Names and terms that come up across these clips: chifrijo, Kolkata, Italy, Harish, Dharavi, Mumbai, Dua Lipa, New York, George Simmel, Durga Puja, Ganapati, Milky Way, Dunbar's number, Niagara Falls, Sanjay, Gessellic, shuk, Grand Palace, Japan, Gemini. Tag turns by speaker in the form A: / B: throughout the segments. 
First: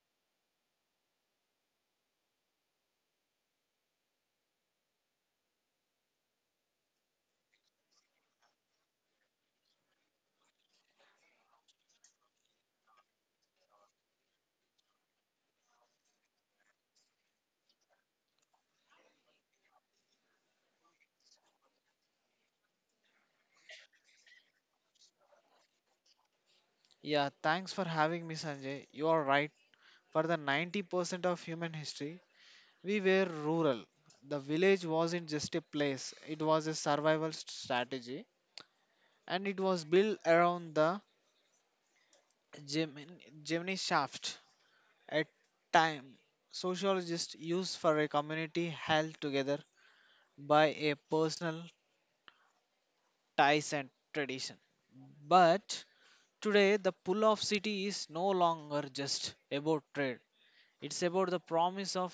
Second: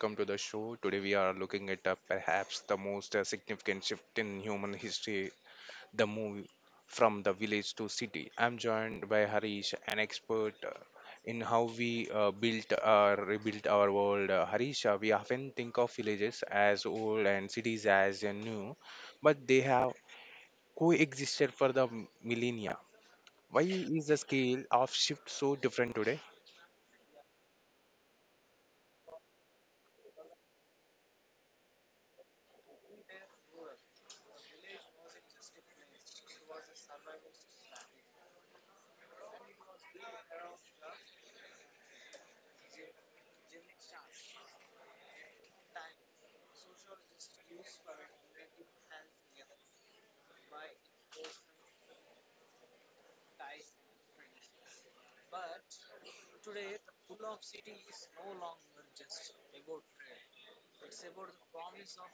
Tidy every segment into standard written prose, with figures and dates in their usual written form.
A: Welcome to the show. Today we are looking at perhaps the most significant shift in human history, the move from the village to city. I'm joined by Harish, an expert in how we built or rebuilt our world. Harish, we often think of villages as old and cities as new, but they have coexisted for the millennia. Why is the scale of shift so different today?
B: Yeah, thanks for having me, Sanjay. You are right. For the 90% of human history, we were rural. The village wasn't just a place, it was a survival strategy and it was built around the Gemini, Gemini shaft at time. Sociologists used for a community held together by a personal ties and tradition. But today, the pull of city is no longer just about trade. It's about the promise of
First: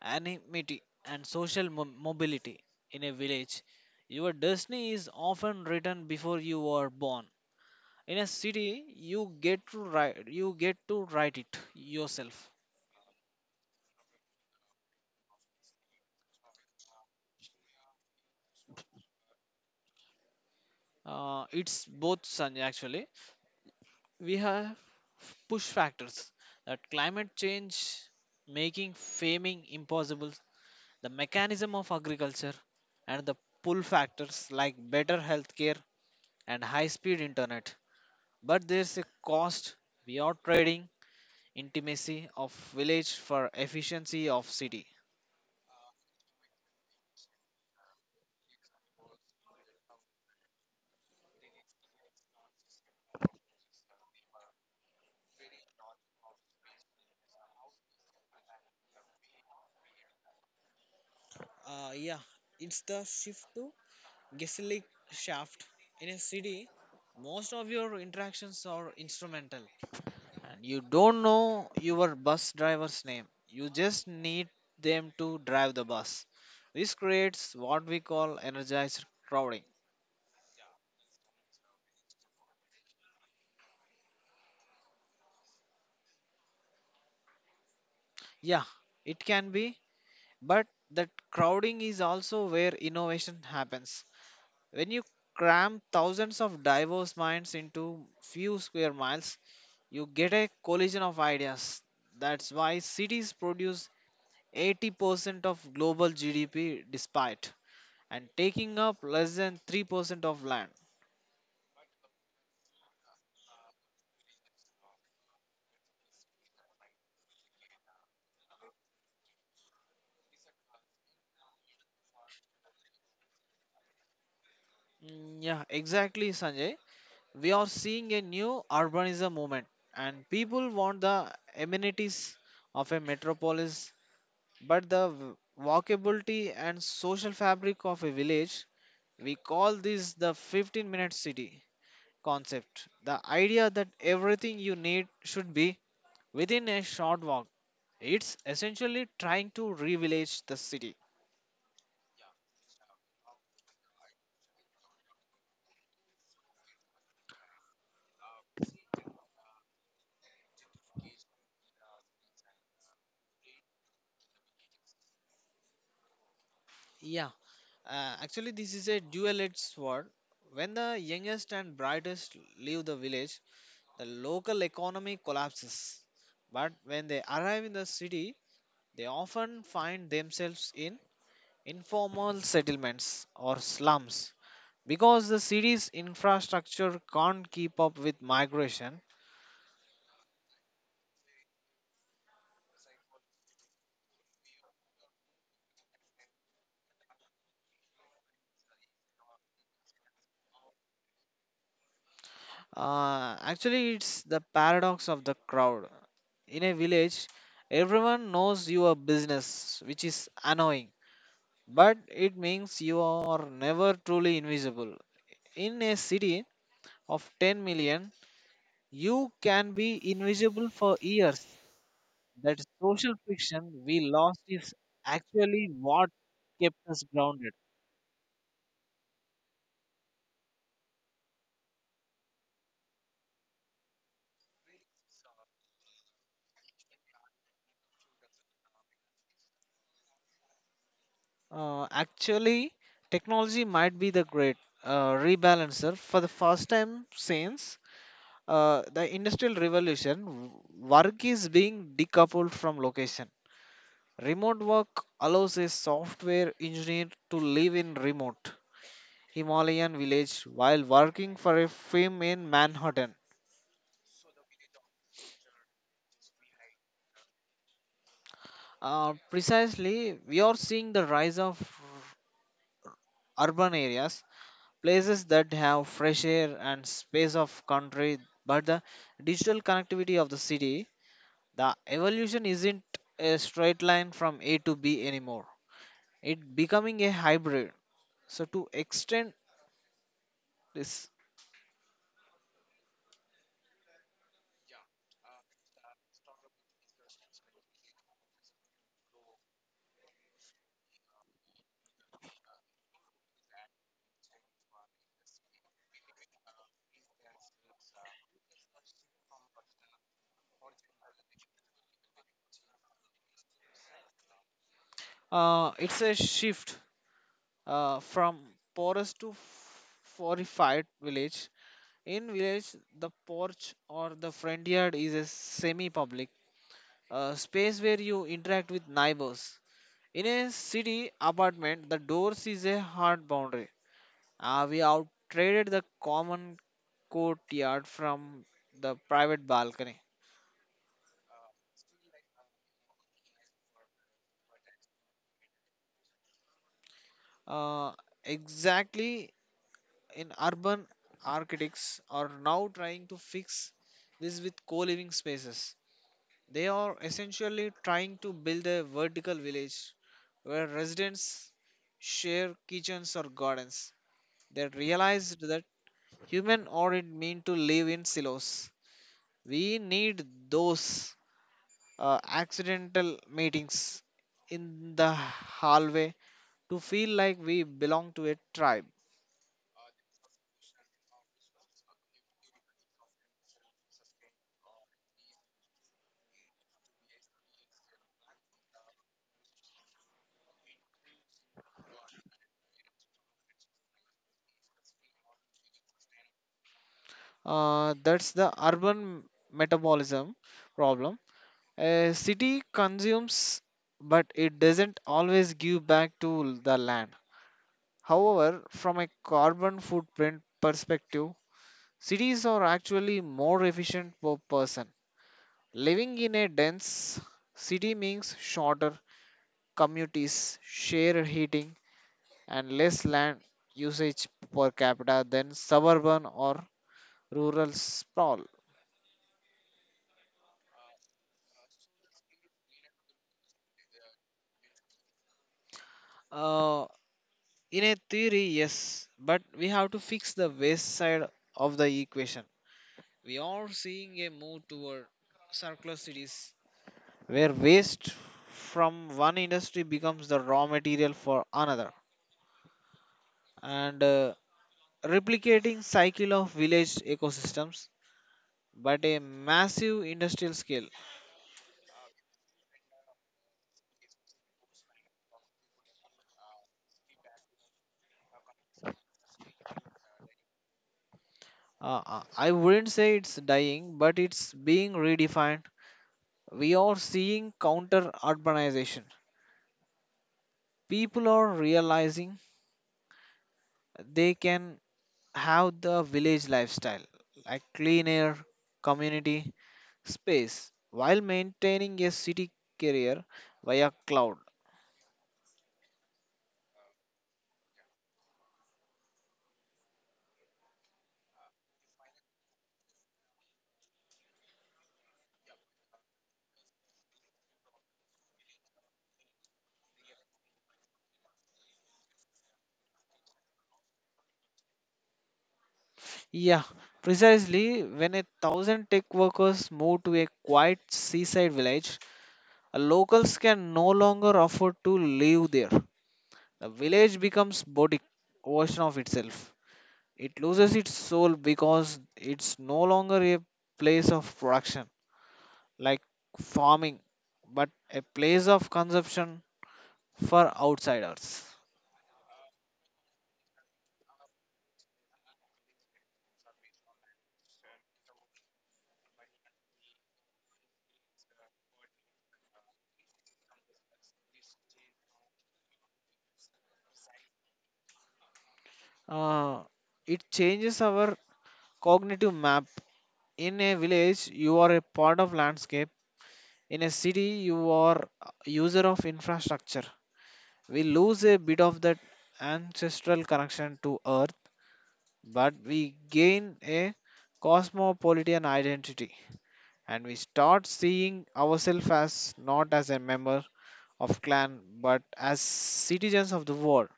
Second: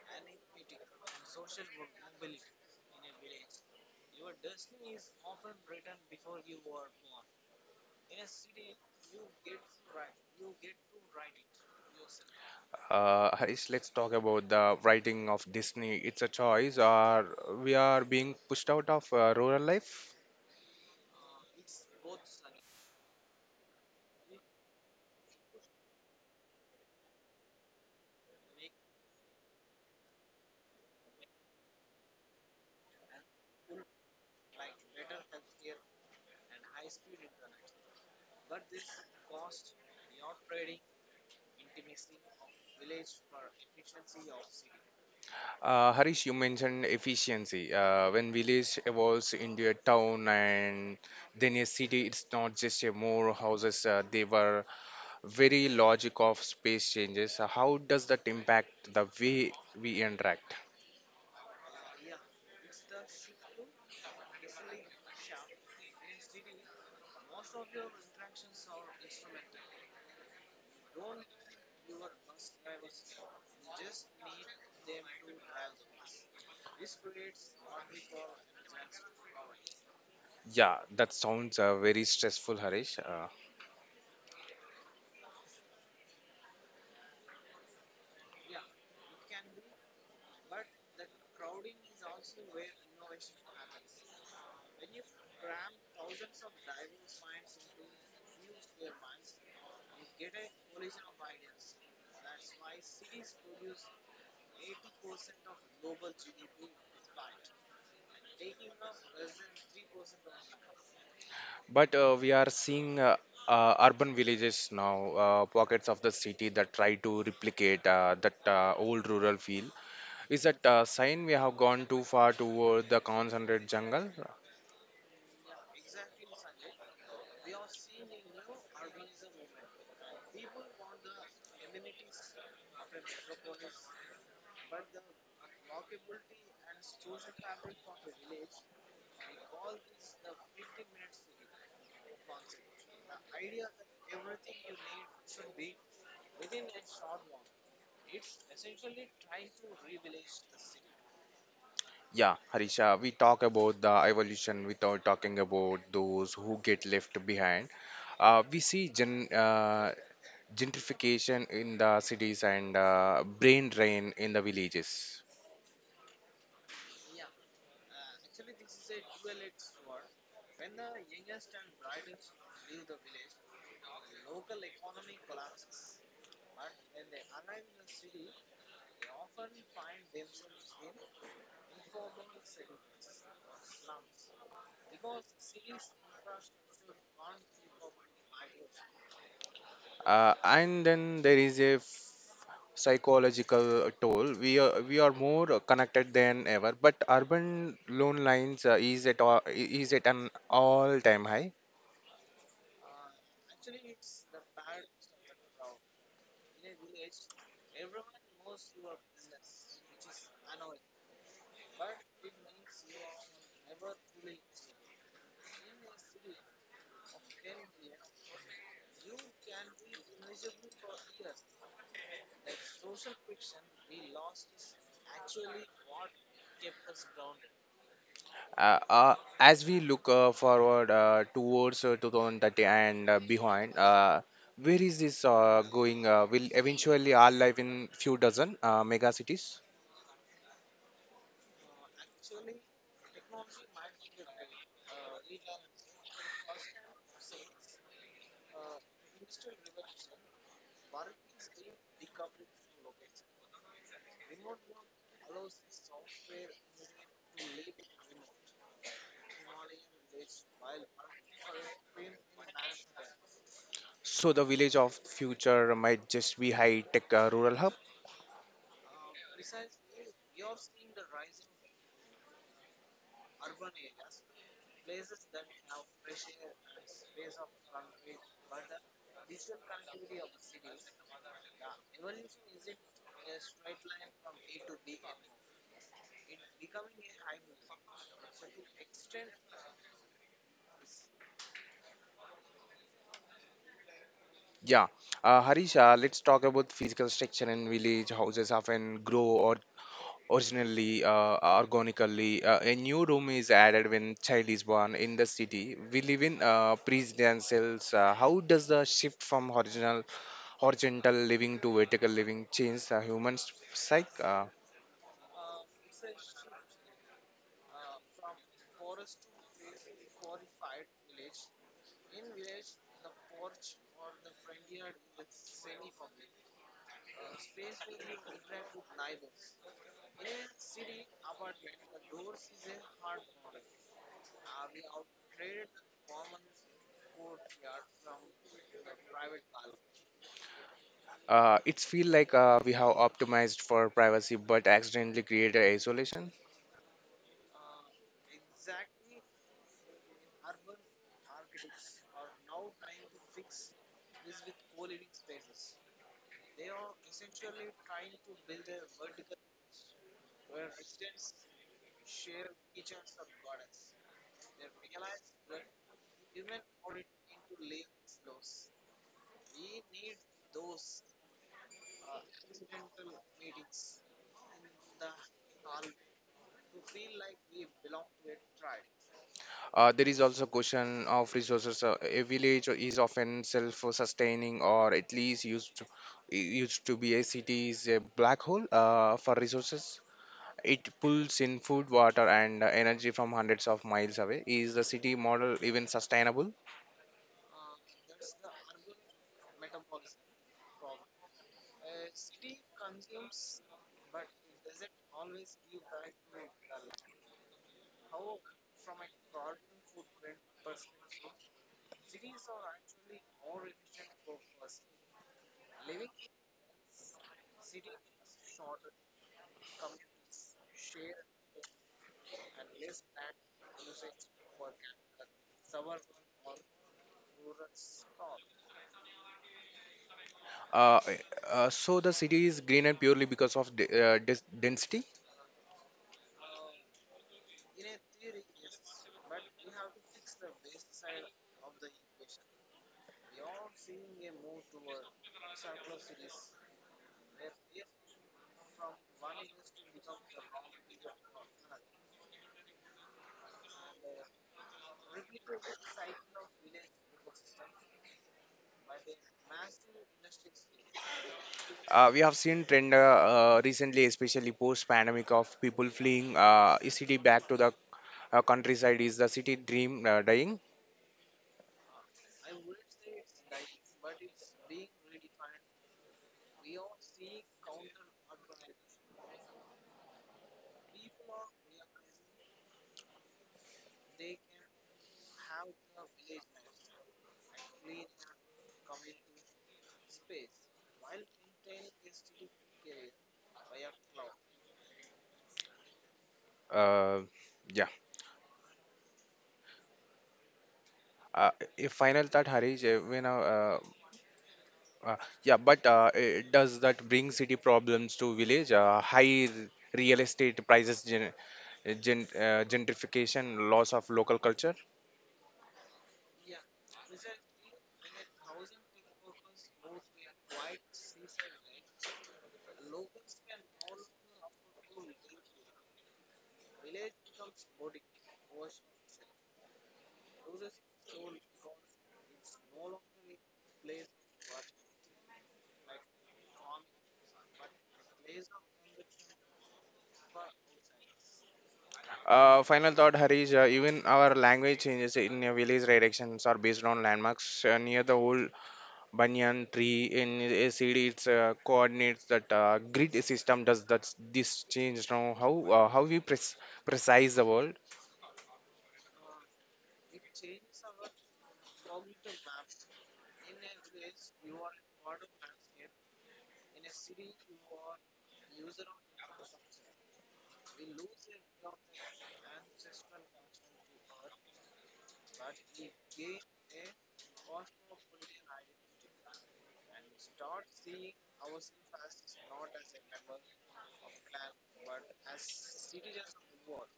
B: anonymity, and social mobility in a village. Your destiny is often written before you are born. In a city, you get to write it yourself.
A: Harish, let's talk about the writing of Disney. It's a choice, or we are being pushed out of rural life.
B: It's both Sanjay actually. We have push factors that climate change making farming impossible, the mechanism of agriculture, and the pull factors like better healthcare and high speed internet. But there's a cost. We are trading intimacy of village for efficiency of city.
A: Harish, you mentioned efficiency. When village evolves into a town and then a city, it's not just a more houses. They were very logic of space changes. How does that impact the way we interact?
B: Uh, yeah, it's the shift to Gessellic shaft. In a city, most of your interactions are instrumental. And you don't know your bus driver's name. You just need them to drive the bus. This creates what we call energized crowding.
A: Yeah, that sounds very stressful, Harish.
B: Yeah, it can be, but that crowding is also where innovation happens. When you cram thousands of diverse minds into few square miles, you get a collision of ideas. That's why cities produce 80% of global GDP despite and taking up less than 3% of land.
A: But we are seeing urban villages now, pockets of the city that try to replicate that old rural feel. Is that a sign we have gone too far toward the concentrated jungle?
B: Mm, yeah, exactly, Sanjay. We are seeing a new urbanism movement, and people want the amenities of a metropolis, but the walkability and social fabric of a village. We call this the 15-minute city concept. The idea that everything you need should be within a short walk. It's essentially trying to revillage the city.
A: Yeah, Harisha, we talk about the evolution without talking about those who get left behind. We see gentrification in the cities and brain drain in the villages.
B: Yeah, this is a dual edged sword. When the youngest and brightest leave the village, the local economy collapses. But when they arrive in the city, they often find themselves in informal settlements or slums because the city's infrastructure can't keep up with migration.
A: And then there is a psychological toll. We are more connected than ever, but urban loan lines is at an all time high.
B: It's the paradox of the crowd. In a village, everyone knows your business, which is annoying, but it means you are never truly invisible. In a city of 10 million, you can be invisible for years. That social friction we lost is actually what kept us grounded.
A: As we look forward towards 2030 and behind, where is this going? Uh, Will eventually our life in few dozen mega cities?
B: Uh, actually, technology might be the great rebalancer. For the first time since the Industrial Revolution, work is being decoupled from location. Remote work allows a software engineer to live in remote Himalayan village while working for a firm in Manhattan.
A: So the village of future might just be high tech rural hub.
B: Precisely, we are seeing the rise of urban areas, places that have fresh air and space of country but the digital connectivity of the city. The evolution isn't a straight line from a to b anymore. It becoming a hybrid, so to extend this,
A: Yeah, Harish, let's talk about physical structure in village. Houses often grow originally organically. Uh, a new room is added when child is born. In the city we live in presidentials. Uh, How does the shift from horizontal living to vertical living change the human psyche?
B: it's a shift from forest to fortified village. In village, the porch or the front yard is a semi public space where you interact with neighbors. In a city apartment, the doors is a hard boundary. We out traded the common courtyard from the private balcony.
A: It's feel like we have optimized for privacy but accidentally created isolation.
B: Uh, exactly, in urban, architects are now trying to fix this with co-living spaces. They are essentially trying to build a vertical village where residents share kitchens or gardens. They realized that human aren't meant to live in silos. We need those accidental meetings in the hallway to feel like we belong to a tribe.
A: There is also question of resources. Uh, a village is often self-sustaining, or at least used to be. A city is a black hole for resources. It pulls in food, water, and energy from hundreds of miles away. Is the city model even sustainable?
B: That's the urban metabolism problem. A city consumes, but it doesn't always give back to the land. However, from a carbon footprint perspective, cities are actually more efficient per person. Living in a dense city means shorter communities, share heating and less land usage per capita than suburban or rural sprawl.
A: Uh, so the city is green and purely because of density.
B: Uh, in a theory, yes, but we have to fix the waste side of the equation. We are seeing a move toward circular cities where waste from one industry becomes the raw material for another, and replicating cycle of village ecosystems but a massive industrial scale.
A: We have seen trend recently, especially post-pandemic, of people fleeing a city back to the countryside. Is the city dream dying?
B: I wouldn't say it's dying, but it's being redefined. We are seeing counter urbanization. People are realizing they can have the village lifestyle, like clean air, community, space, while maintaining a city career via cloud.
A: Uh, yeah. Uh, a final thought, Harish. When Uh, yeah, but does that bring city problems to village? High real estate prices, gentrification, loss of local culture.
B: Yeah, precisely, when a thousand tech workers move to a quiet seaside village, locals can no longer afford to live there. The village becomes body version of itself. It loses its soul because it's no longer a place of production like farming, but a place of consumption for outsiders.
A: Final thought, Harish. Even our language changes. In a village, directions are based on landmarks near the old banyan tree. In a city, it's coordinates. That grid system does that. This change now how, how we precise the world.
B: Uh, it changes our cognitive map. In a village, you are a part of landscape. In a city, you are a user of infrastructure. We lose a bit of that ancestral connection to earth but we gain a cosmopolitan identity, and we start seeing ourselves as not as a member of clan but as citizens of the world.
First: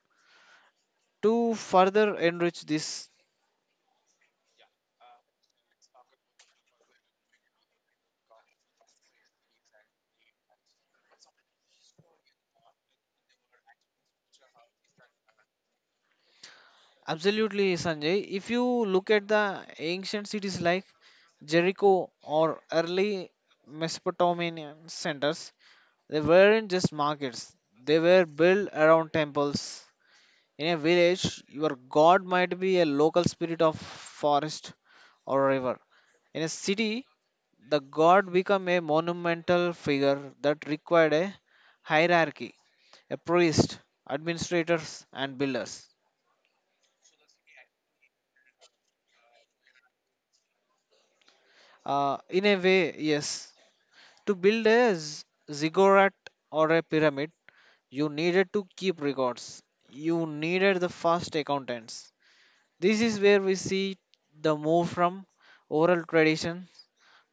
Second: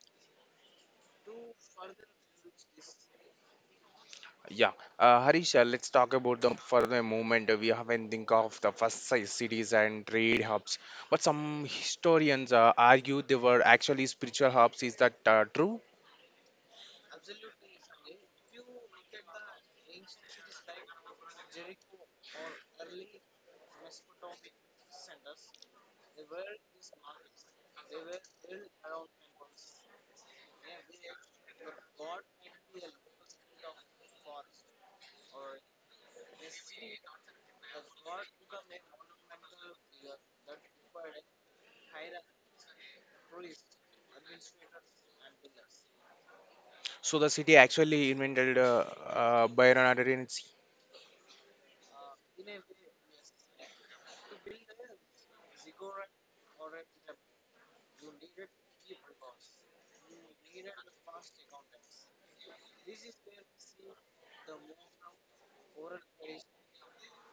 B: To further enrich this,
A: Yeah, Harish, let's talk about them for the moment. We haven't think of the first size cities and trade hubs, but some historians argue they were actually spiritual hubs. Is that true?
B: absolutely Sanjay, if you look at the ancient cities like Jericho or early Mesopotamian centers, they weren't just markets, they were built around temples. In a village, your god might be a local spirit of forest or river. In a city, the god became a monumental figure that required a hierarchy, a priest, administrators, and builders.
A: So the city actually invented Byronadensi.
B: In a way, yes. To build a ziggurat or a pyramid, you needed to keep records. You needed the first accountants. This is where we see the move from oral tradition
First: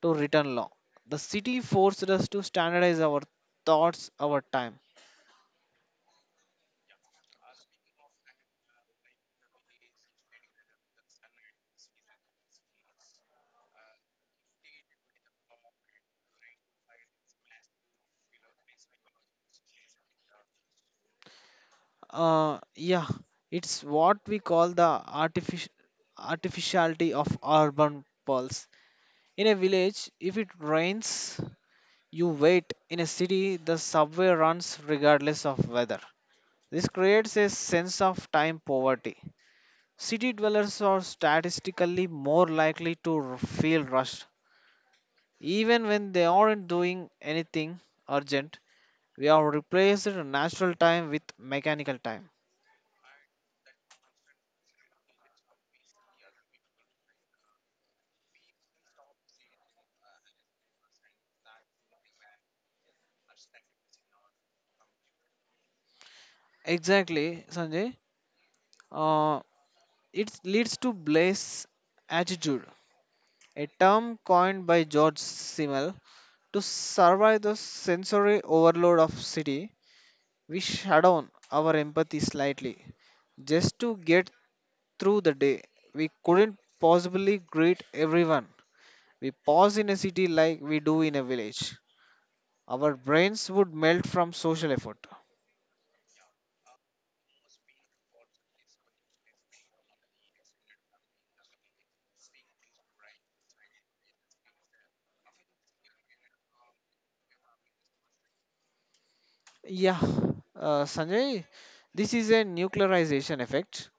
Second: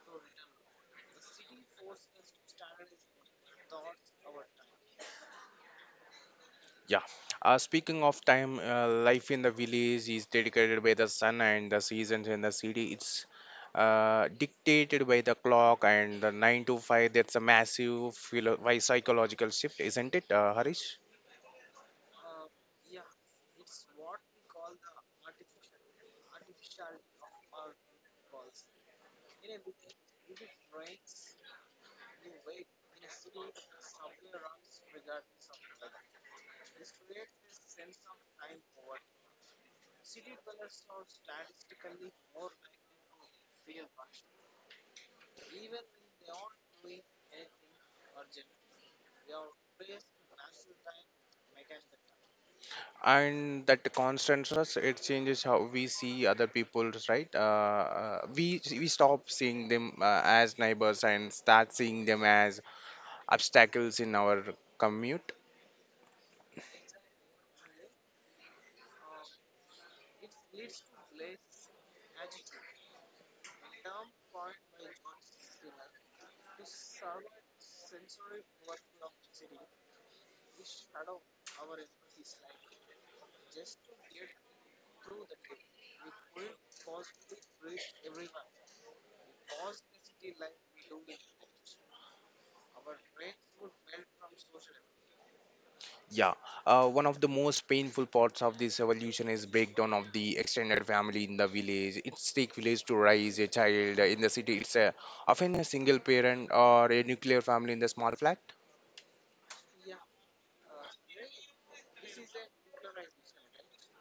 B: to written law. The city forced us to standardize our thoughts, our time.
A: Yeah. Speaking of time, life in the village is dedicated by the sun and the seasons. In the city, it's dictated by the clock and the 9 to 5. That's a massive psychological shift, isn't it, harish?
B: Uh, yeah, it's what we call the artific- artificiality of urban pulse. In a village, if it rains, you wait. In a city, the subway runs regardless of weather. This creates a sense of time poverty. City dwellers are statistically more likely to feel rushed, even when they aren't doing anything urgent. We have replaced natural time with mechanical time.
A: And that constant stress, it changes how we see other people's right. We stop seeing them as neighbors and start seeing them as obstacles in our commute.
B: Exactly, Sanjay. Uh, it leads to bliss attitude, a term coined by George Simmel, to survive the sensory overload of city. We shut down our empathy slightly just to get through the day. We couldn't possibly greet everyone. We pause in a city like we do in a village. Our brains would melt from social effort.
A: Yeah, one of the most painful parts of this evolution is breakdown of the extended family. In the village it's take village to raise a child. In the city it's a, often a single parent or a nuclear family in the small flat.
B: Yeah, Sanjay, this is a nuclearization effect,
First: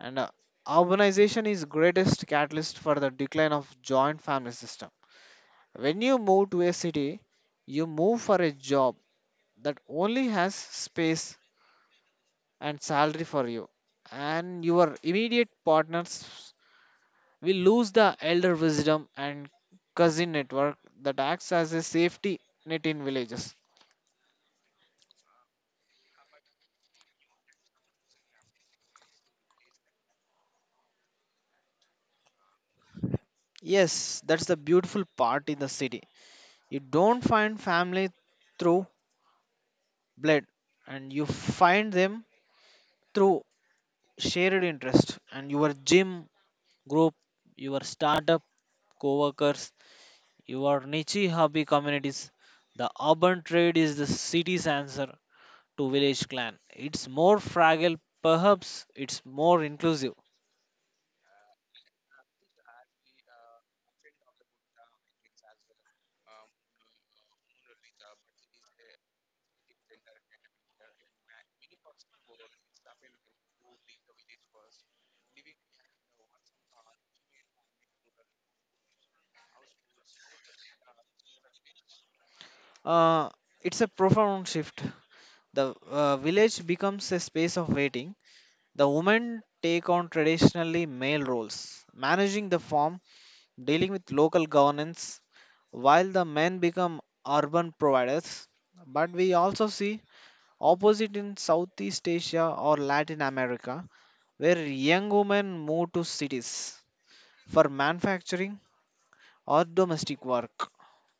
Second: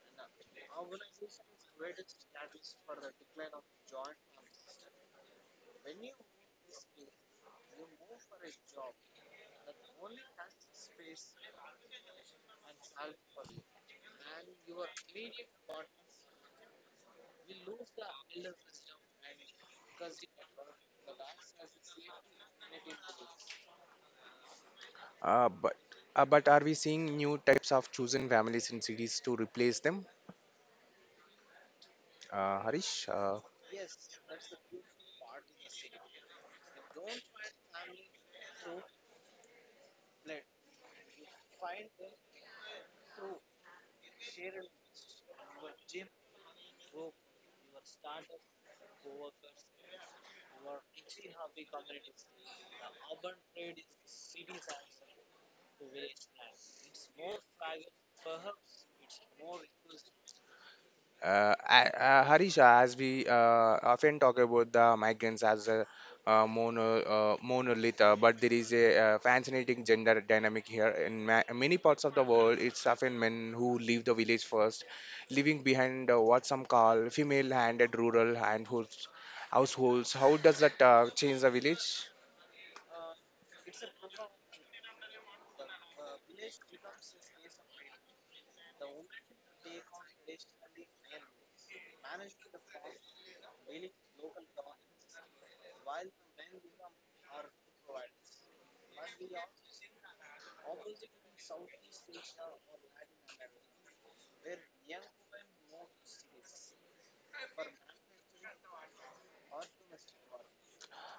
B: and urbanization is greatest catalyst for the decline of joint family system. When you move to a city, you move for a job that only has space and salary for you, and your immediate partners will lose the elder wisdom and cousin network that acts as a safety net in villages.
A: But but are we seeing new types of chosen families in cities to replace them? Uh, Harish, uh,
B: Yes, that's the beautiful part in the city. You don't find family through blood, and you find them through shared interest and your gym group, your startup co-workers, your niche hobby communities. The urban trade is the city's answer to village clan. It's more fragile, perhaps it's more inclusive.
A: Harish, as we often talk about the migrants as a monolith, but there is a fascinating gender dynamic here. In many parts of the world, it's often men who leave the village first, leaving behind what some call households. How does that change the village?
B: Uh, it's a profound shift. The village becomes a space of waiting. The women take on traditionally male roles, managing the farm, dealing with local governance, while the men become urban providers. But we also see opposite in Southeast Asia or Latin America, where young women move to cities for manufacturing or domestic work.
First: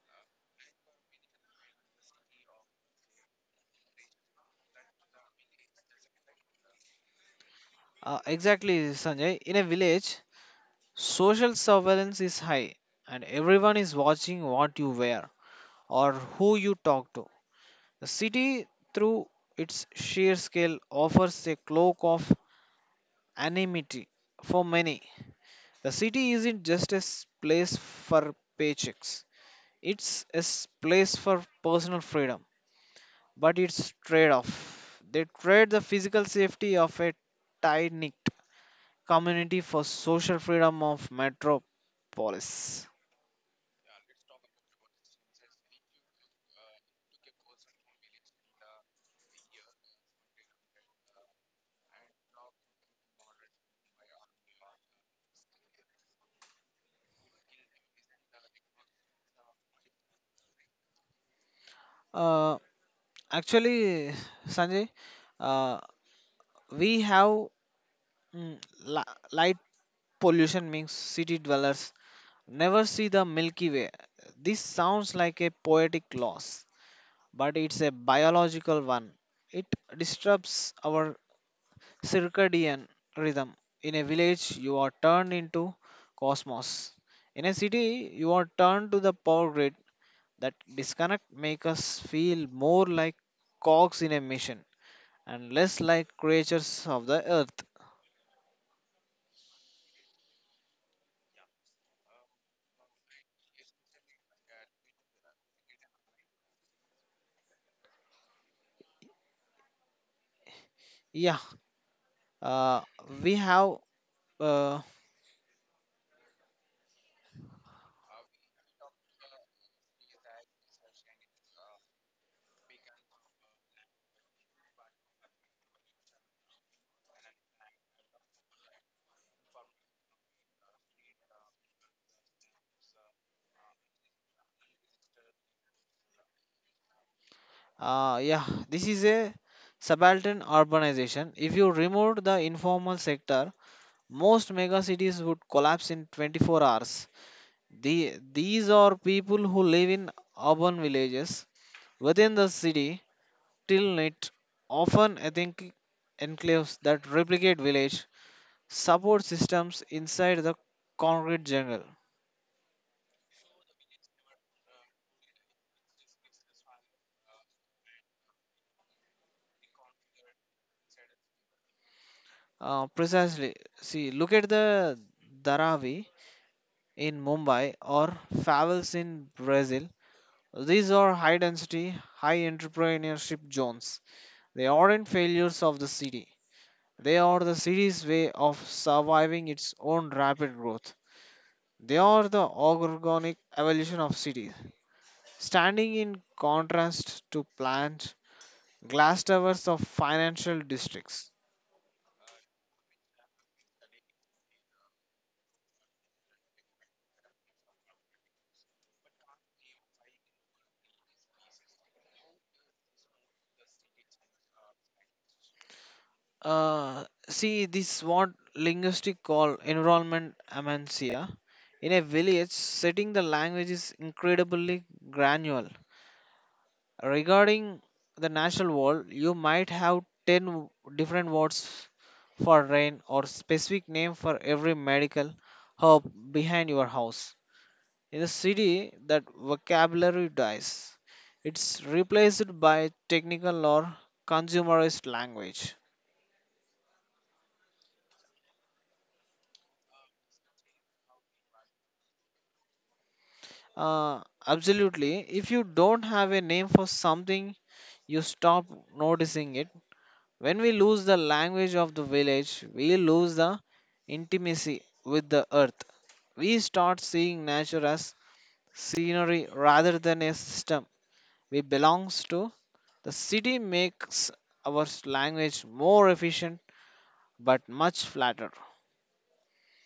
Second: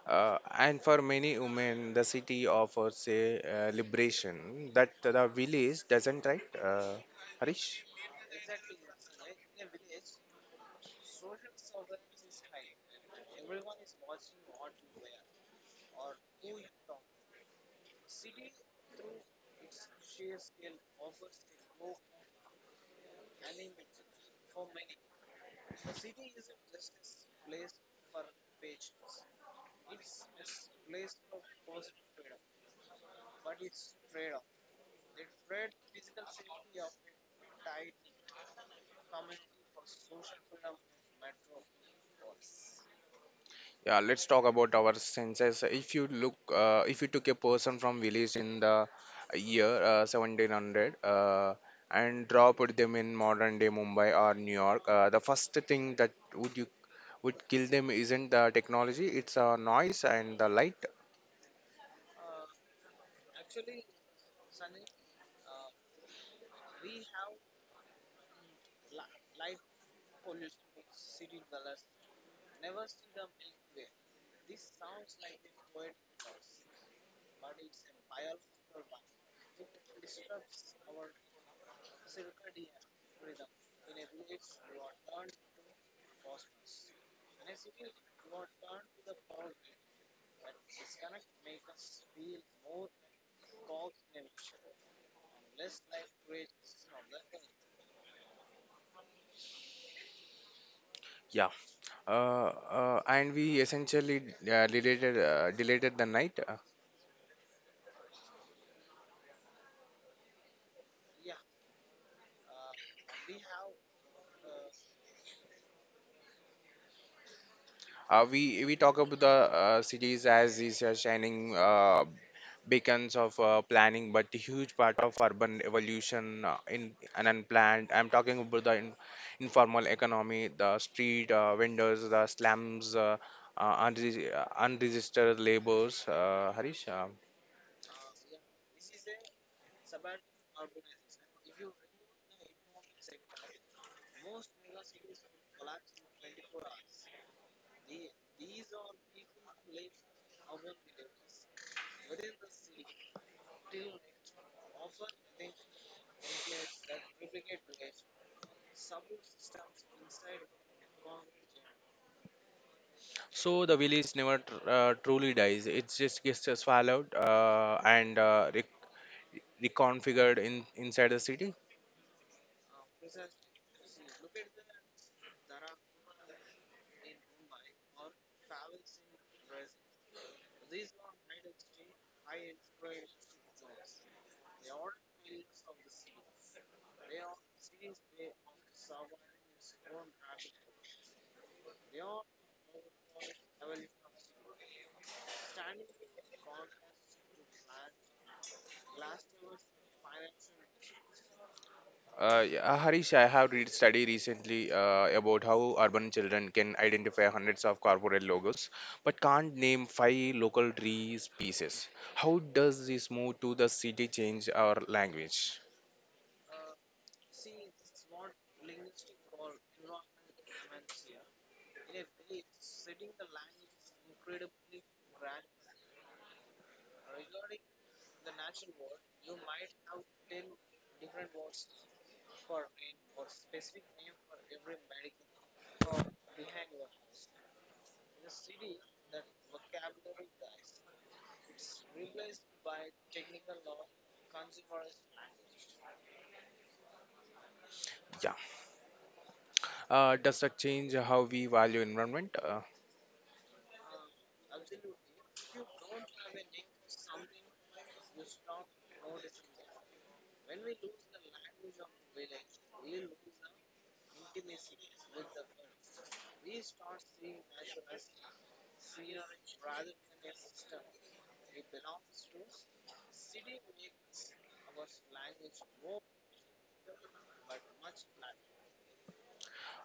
A: And for many women, the city offers a liberation that the village doesn't, right? Harish?
B: Exactly, Sanjay. In a village, social surveillance is high, and everyone is watching what you wear or who you talk to. The city, through its sheer scale, offers a cloak of anonymity for many. The city isn't just a place for paychecks, it's a place for personal freedom. But it's trade off. They trade the physical safety of a tight knit community for social freedom of metropolis.
A: Yeah, let's talk about our senses. If you look, if you took a person from village in the year 1700, and dropped them in modern day Mumbai or New York, the first thing that would you would kill them isn't the technology, it's the noise and the light.
B: Uh, actually, Sanjay, uh, we have mm, li- pollution means city dwellers never see the Milky Way. This sounds like a poetic loss, but it's a biological one. It disrupts our circadian rhythm. In a village, you are turned into cosmos. In a city, you are turned to the power grid. That disconnect makes us feel more like cogs in a machine and less like creatures of the earth.
A: Yeah. uh, and we essentially deleted the night.
B: Yeah, uh, we have. Uh,
A: We talk about the cities as these shining beacons of planning, but a huge part of urban evolution in an unplanned. I'm talking about the informal economy, the street vendors, the slums. Unregistered labors, Harish.
B: Uh, yeah, this is a subaltern urbanization. If you removed the informal sector, most mega cities would collapse in 24 hours. These are people who live in urban villages within the city till night, often ethnic enclaves that replicate village support systems inside the concrete jungle.
A: So the village never truly dies. It just gets swallowed and reconfigured in inside the city?
B: Precisely, see, look at the Dharavi in Mumbai or favels in Brazil. These are high density, high entrepreneurship zones. They aren't failures of the city. They are the city's way of surviving its own rapid growth. They are the organic evolution of cities. Standing in contrast to planned glass towers of financial districts.
A: Yeah, Harish, I have read study recently about how urban children can identify hundreds of corporate logos but can't name five local tree species. How does this move to the city change our language?
B: See, this what linguistics call environment amencia. In a village, setting the language is incredibly granular. Regarding the national wall, you might have 10 different words for rain or specific name for every medical hub behind your house. In the city, that vocabulary dies. It's replaced by technical or consumerist language.
A: Yeah. Does that change how we value environment?
B: Uh, Absolutely. If you don't have a name for something, you stop noticing it. When we lose the language of the village, we lose the intimacy with the earth. We start seeing nature as scenery rather than a system we belongs to. The city makes our language more efficient but much flatter.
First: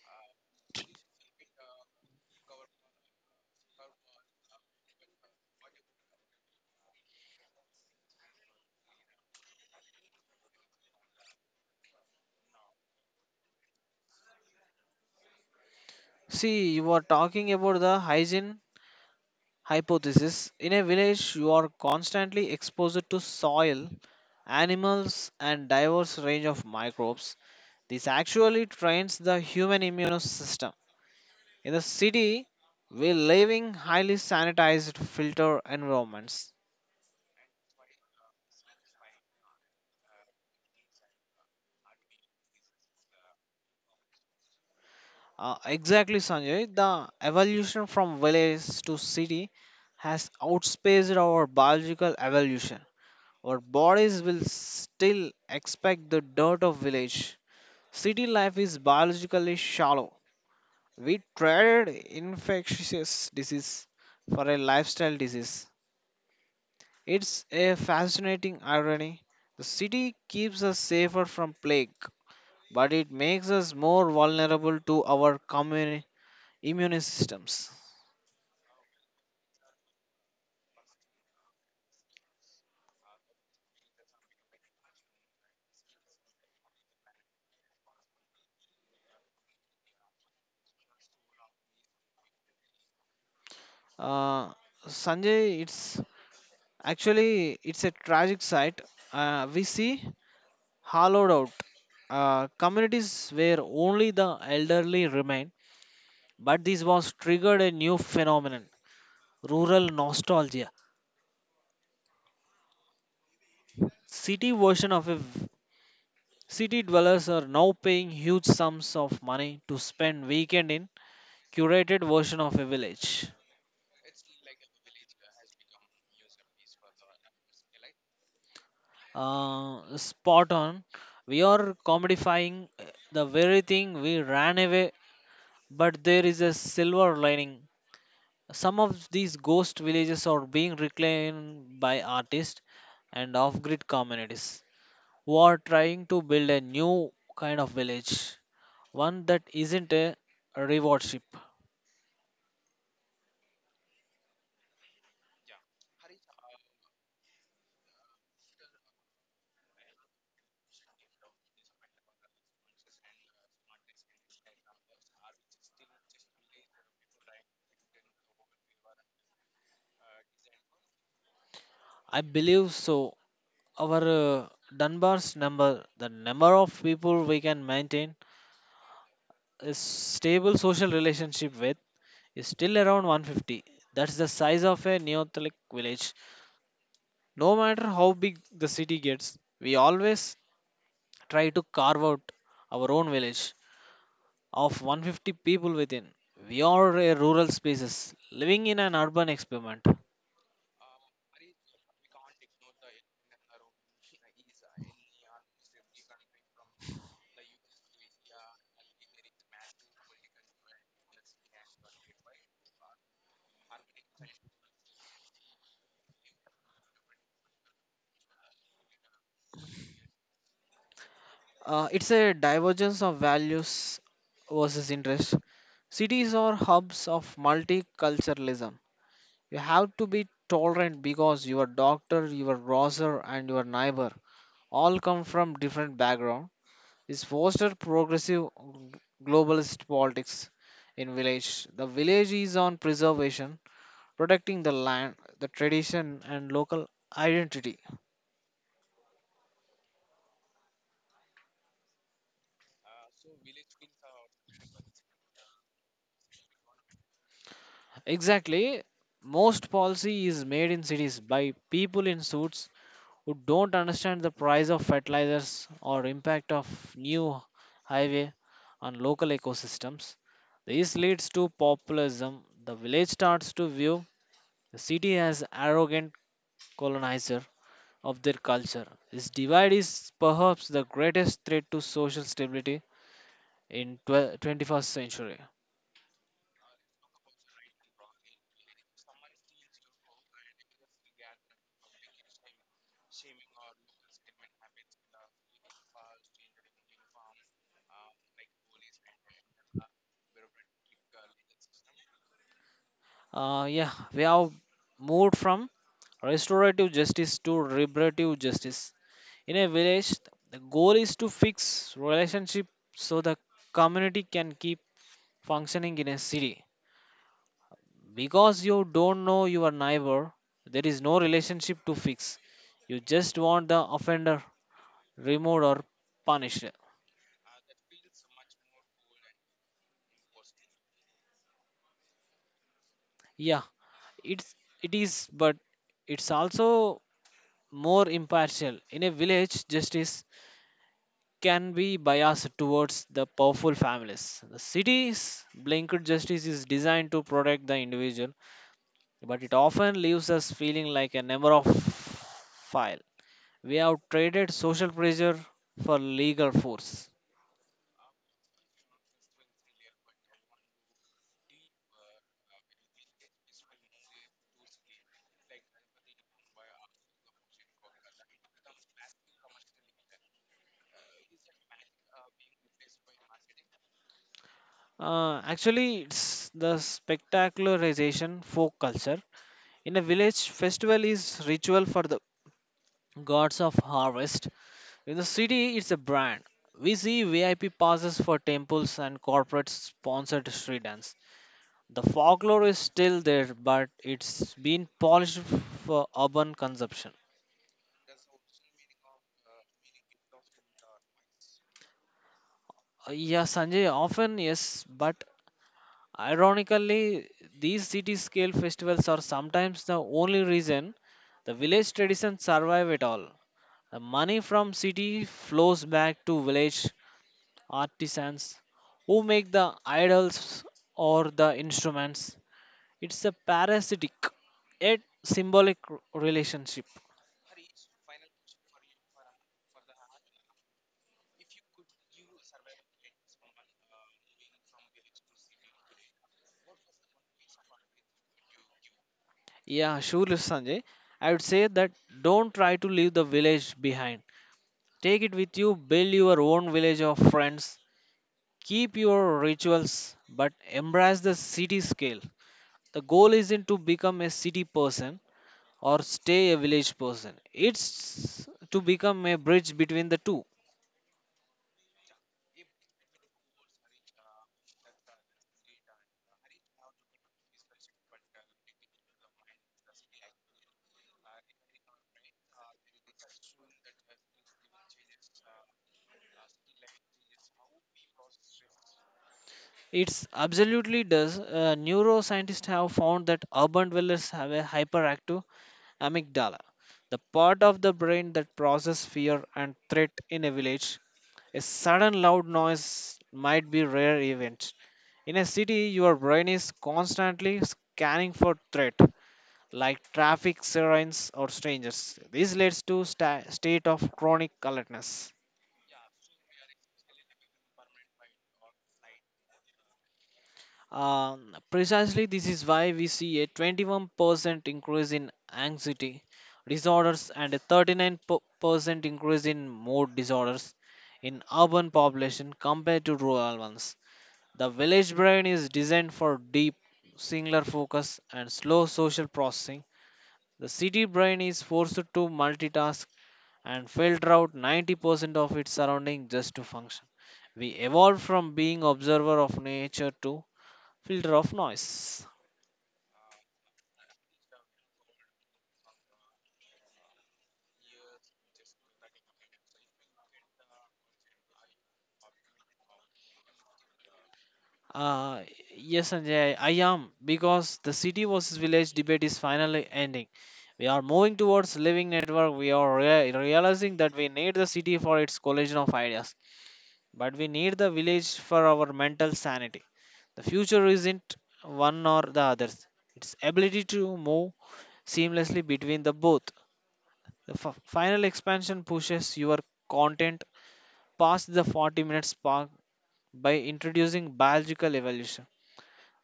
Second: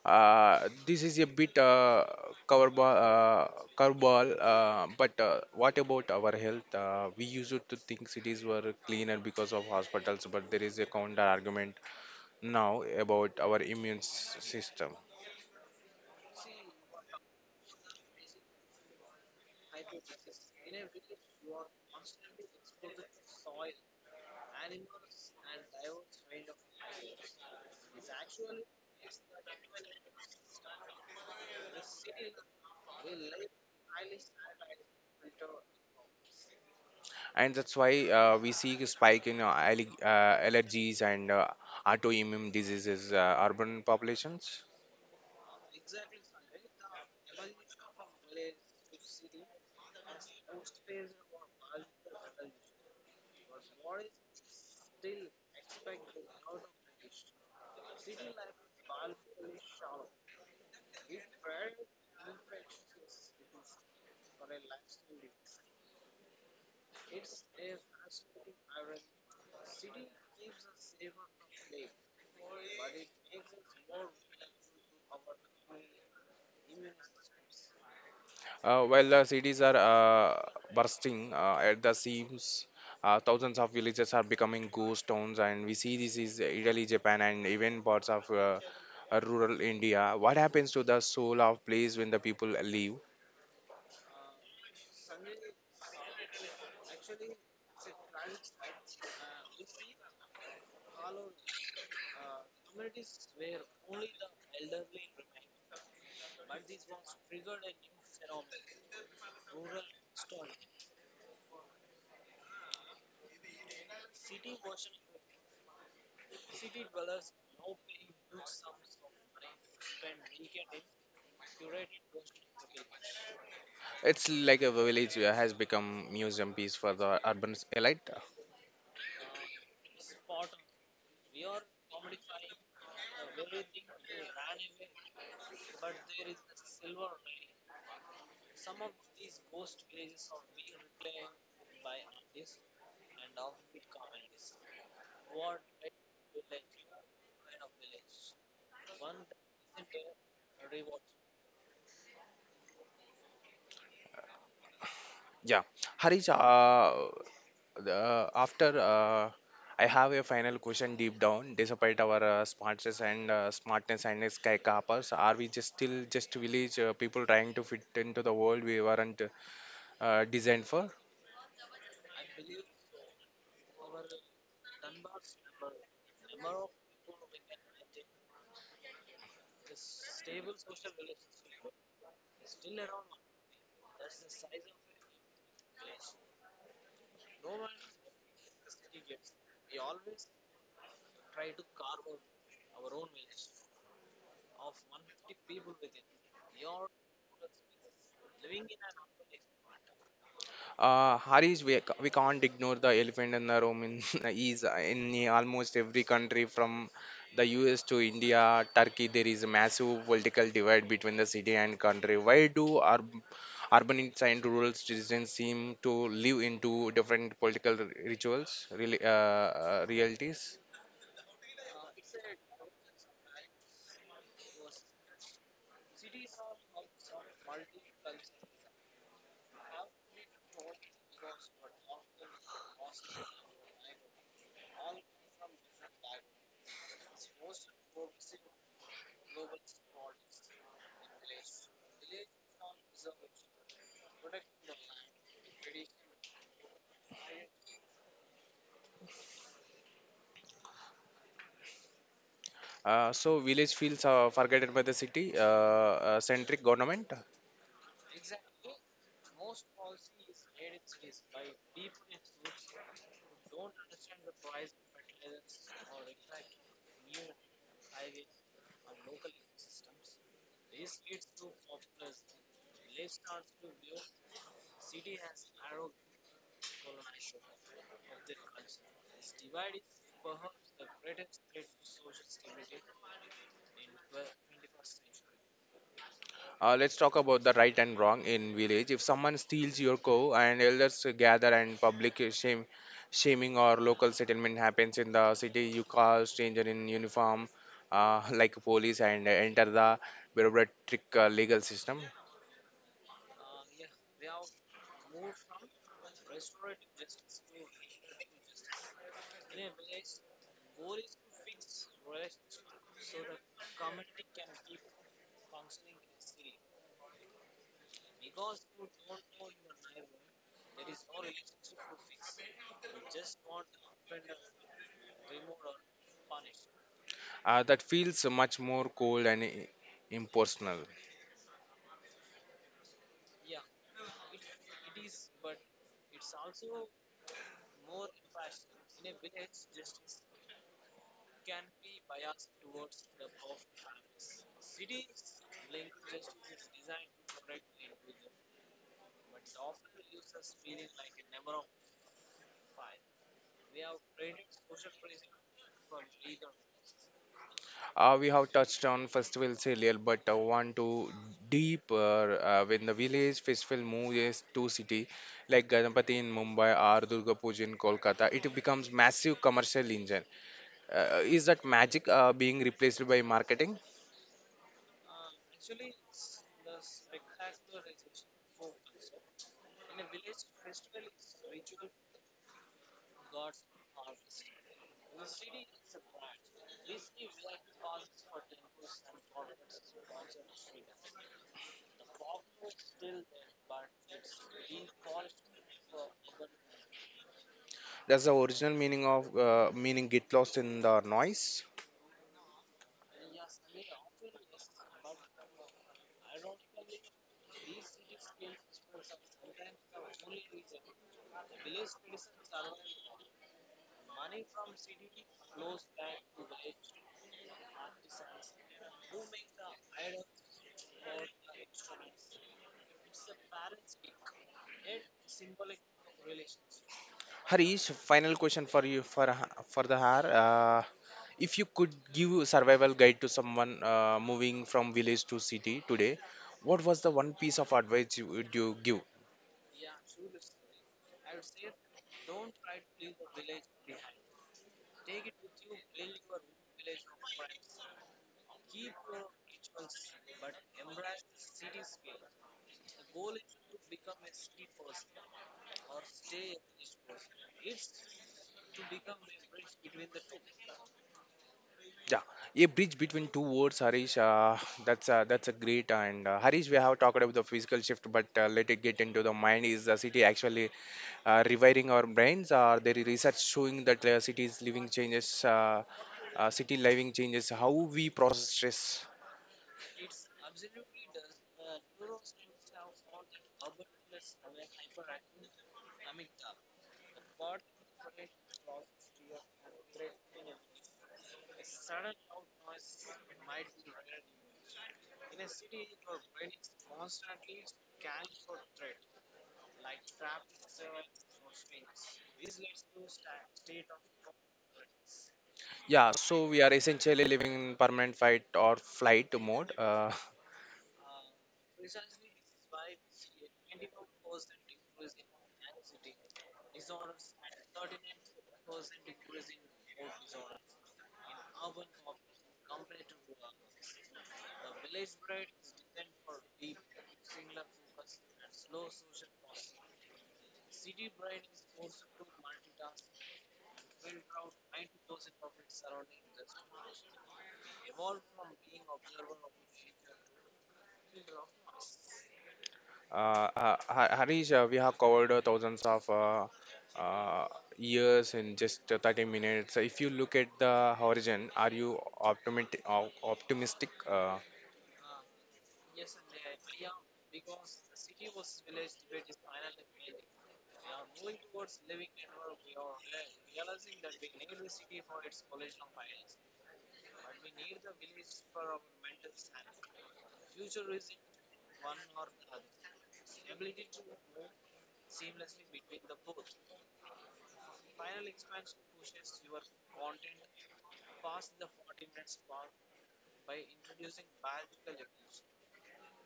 A: This is a bit curveball, uh, curveball, but what about our health? We used to think cities were cleaner because of hospitals, but there is a counter argument now about our immune system.
B: See, you are talking about the hygiene hypothesis. In a village, you are constantly exposed to soil, animals, and diverse range of microbes. This actually trains the human immune system. In the city, we live in highly sanitized filter environments.
A: And that's why we see a spike in allergies and autoimmune diseases, urban populations.
B: Exactly, Sanjay. The evolution from village to city has outspaced our biological evolution. Our bodies will still expect the dirt of village. City life is biologically shallow. We traded infectious disease for a lifestyle disease. It's a fascinating irony. The city keeps us safer from plague, but it makes us more vulnerable to our immune systems.
A: Well, cities are bursting at the seams. Thousands of villages are becoming ghost towns, and we see this is Italy, Japan, and even parts of rural India. What happens to the soul of place when the people leave?
B: Uh, Sanjay, it's actually it's a tragic sight. We see hollowed out communities where only the elderly remain. But this was triggered a new phenomenon: rural nostalgia, city version of a. City dwellers are now paying huge sums of money to spend weekend in curated version of a village.
A: It's like a village has become museum piece for the urban elite.
B: Spot on. We are commodifying the very thing we ran away, but there is a silver lining. Some of these ghost villages are being reclaimed by artists and off-grid communities who are trying to build a new kind of village, one that isn't a reward ship.
A: Yeah, Harish, the, after I have a final question. Deep down, despite our smartness and skyscrapers, are we just still just village people trying to fit into the world we weren't designed for?
B: I believe so. Our Dunbar's number, the number of people we can maintain a stable social relationship with, is still around 150. That's the size of a Neolithic village. No matter how big the city gets, we always try to carve out our own village of 150 people within. We are a rural species living in an urban experiment.
A: Harish, we, we can't ignore the elephant in the room in is in almost every country, from the US to India, Turkey. There is a massive political divide between the city and country. Why do urbanites and rural citizens seem to live into different political rituals, really, realities?
B: It's a divergence of values versus interest. Cities are hubs of multiculturalism. You have to be tolerant because your doctor, your grocer, and your neighbor all come from different background. This foster progressive globalist politics in village. The village is on preservation, protecting the land, the tradition, and local identity.
A: So village feels forgotten by the city centric government.
B: Exactly. Most policy is made in cities by people in suits who don't understand the price of fertilizers or impact of new highway on local ecosystems. This leads to populism. The village starts to view the city as arrogant colonizer of their culture. This divide is perhaps the greatest threat to social stability in 12 21st century.
A: Let's talk about the right and wrong in village. If someone steals your cow, and elders gather and public shaming or local settlement happens. In the city, you call stranger in uniform, like police, and enter the bureaucratic legal system.
B: Yeah, we have moved from restorative justice to reparative justice. In a village, the goal is to fix relationship so the community can keep functioning in a city. Because you don't know your neighbor, there is no relationship to fix. You just want the offender removed or punished.
A: That feels much more cold and impersonal.
B: Yeah, it's it is, but it's also more impartial. In a village, justice can be biased towards the powerful families. The city's blanket justice is designed to protect the individual but it often leaves us feeling like a number of file. We have traded social pressure for legal force.
A: We have touched on festivals earlier, but want to deeper. Uh, When the village festival moves to city, like Ganapati in Mumbai or Durga Puja in Kolkata, it becomes massive commercial engine. Is that magic being replaced by marketing?
B: Actually, it's the spectacularization folk culture. In a village, festival is ritual for the gods of harvest. In the city, it's a brand. We see VIP passes for temples and corporate sponsored street dance. The folklore is still there, but it's been polished for urban consumption.
A: Does the original meaning of meaning get lost in the noise?
B: Yeah, Sanjay, often yes, but ironically, these city scale festivals are sometimes the only reason the village traditions survive at all. The money from city flows back to village artisans who make the idols or the instruments. It's a parasitic yet symbolic relationship.
A: Harish, final question for you, for the har. If you could give a survival guide to someone moving from village to city today, what was the one piece of advice you would you give?
B: Yeah, sure, Sanjay. I would say that don't try to leave the village behind. Take it with you, build your own village of friends, keep your rituals, but embrace the city scale. The goal isn't to become a city person or stay a village person, it's to become a bridge between the two.
A: Yeah, a bridge between two words, Harish. That's a great. And Harish, we have talked about the physical shift, but let it get into the mind. Is the city actually rewiring our brains? Are there is research showing that cities living changes? City living changes how we process stress?
B: It's absolutely does. Neuroscientists have found that urban dwellers have a hyperactive amygdala, the part of the brain that processes fear and threat in a village. A sudden loud noise might be rare event. In a city, your brain is constantly scanning for threat, like traffic sirens or strangers. This leads to state of chronic alertness.
A: Yeah, so we are essentially living in permanent fight or flight mode.
B: Precisely, this is why we see a 21% increase in anxiety disorders and a 39% increase in mood disorders in urban population compared to rural ones. The village brain is designed for deep, singular focus and slow social processing. The city brain is forced to multitask and filter out 90% of its surrounding just to function. We evolved from being observer of nature to filter of noise.
A: Uh, Harish, we have covered thousands of uh, years in just 30 minutes. If you look at the horizon, are you optimistic?
B: Uh, yes, Sanjay, I am because the city versus village debate is finally ending. We are moving towards living network. We are realizing that we need the city for its collision of ideas, but we need the village for our mental sanity. The future isn't one or the other; its ability to move seamlessly between the both. The final expansion pushes your content past the 40 minutes by introducing biological evolution,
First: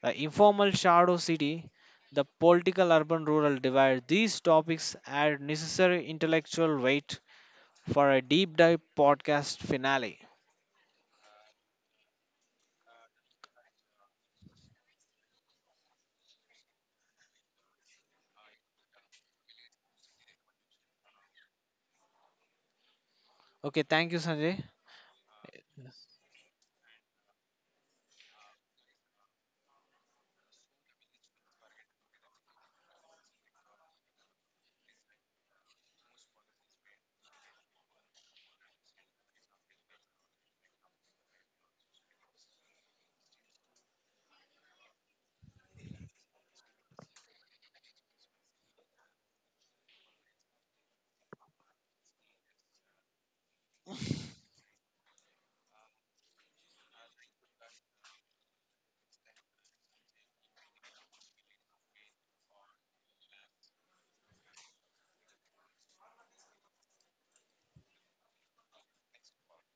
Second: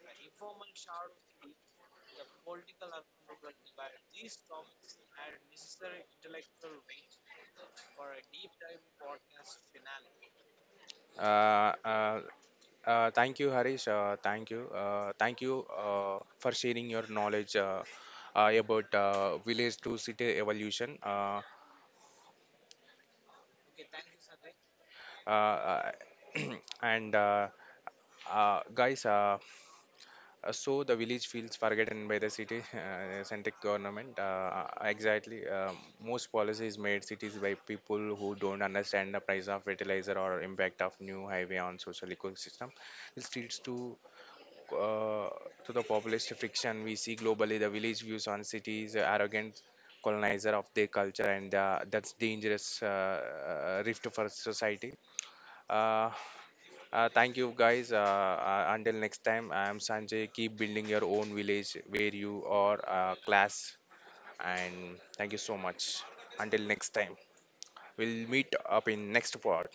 B: the informal shadow city, the political urban rural divide. These topics add necessary intellectual weight for a deep dive podcast finale.
A: uh, uh, Thank you, Harish. Thank you. Thank you for sharing your knowledge about village to city evolution.
B: Okay, thank you, Sanjay.
A: Uh, uh, and guys, so the village feels forgotten by the city centric government. Exactly. Most policies made cities by people who don't understand the price of fertilizer or impact of new highway on social ecosystem. This leads uh, to the populist friction we see globally. The village views on cities arrogant colonizer of their culture. And that's dangerous rift for society. uh, Thank you, guys. Until next time, I am Sanjay. Keep building your own village where you are class. And thank you so much. Until next time, we'll meet up in next part.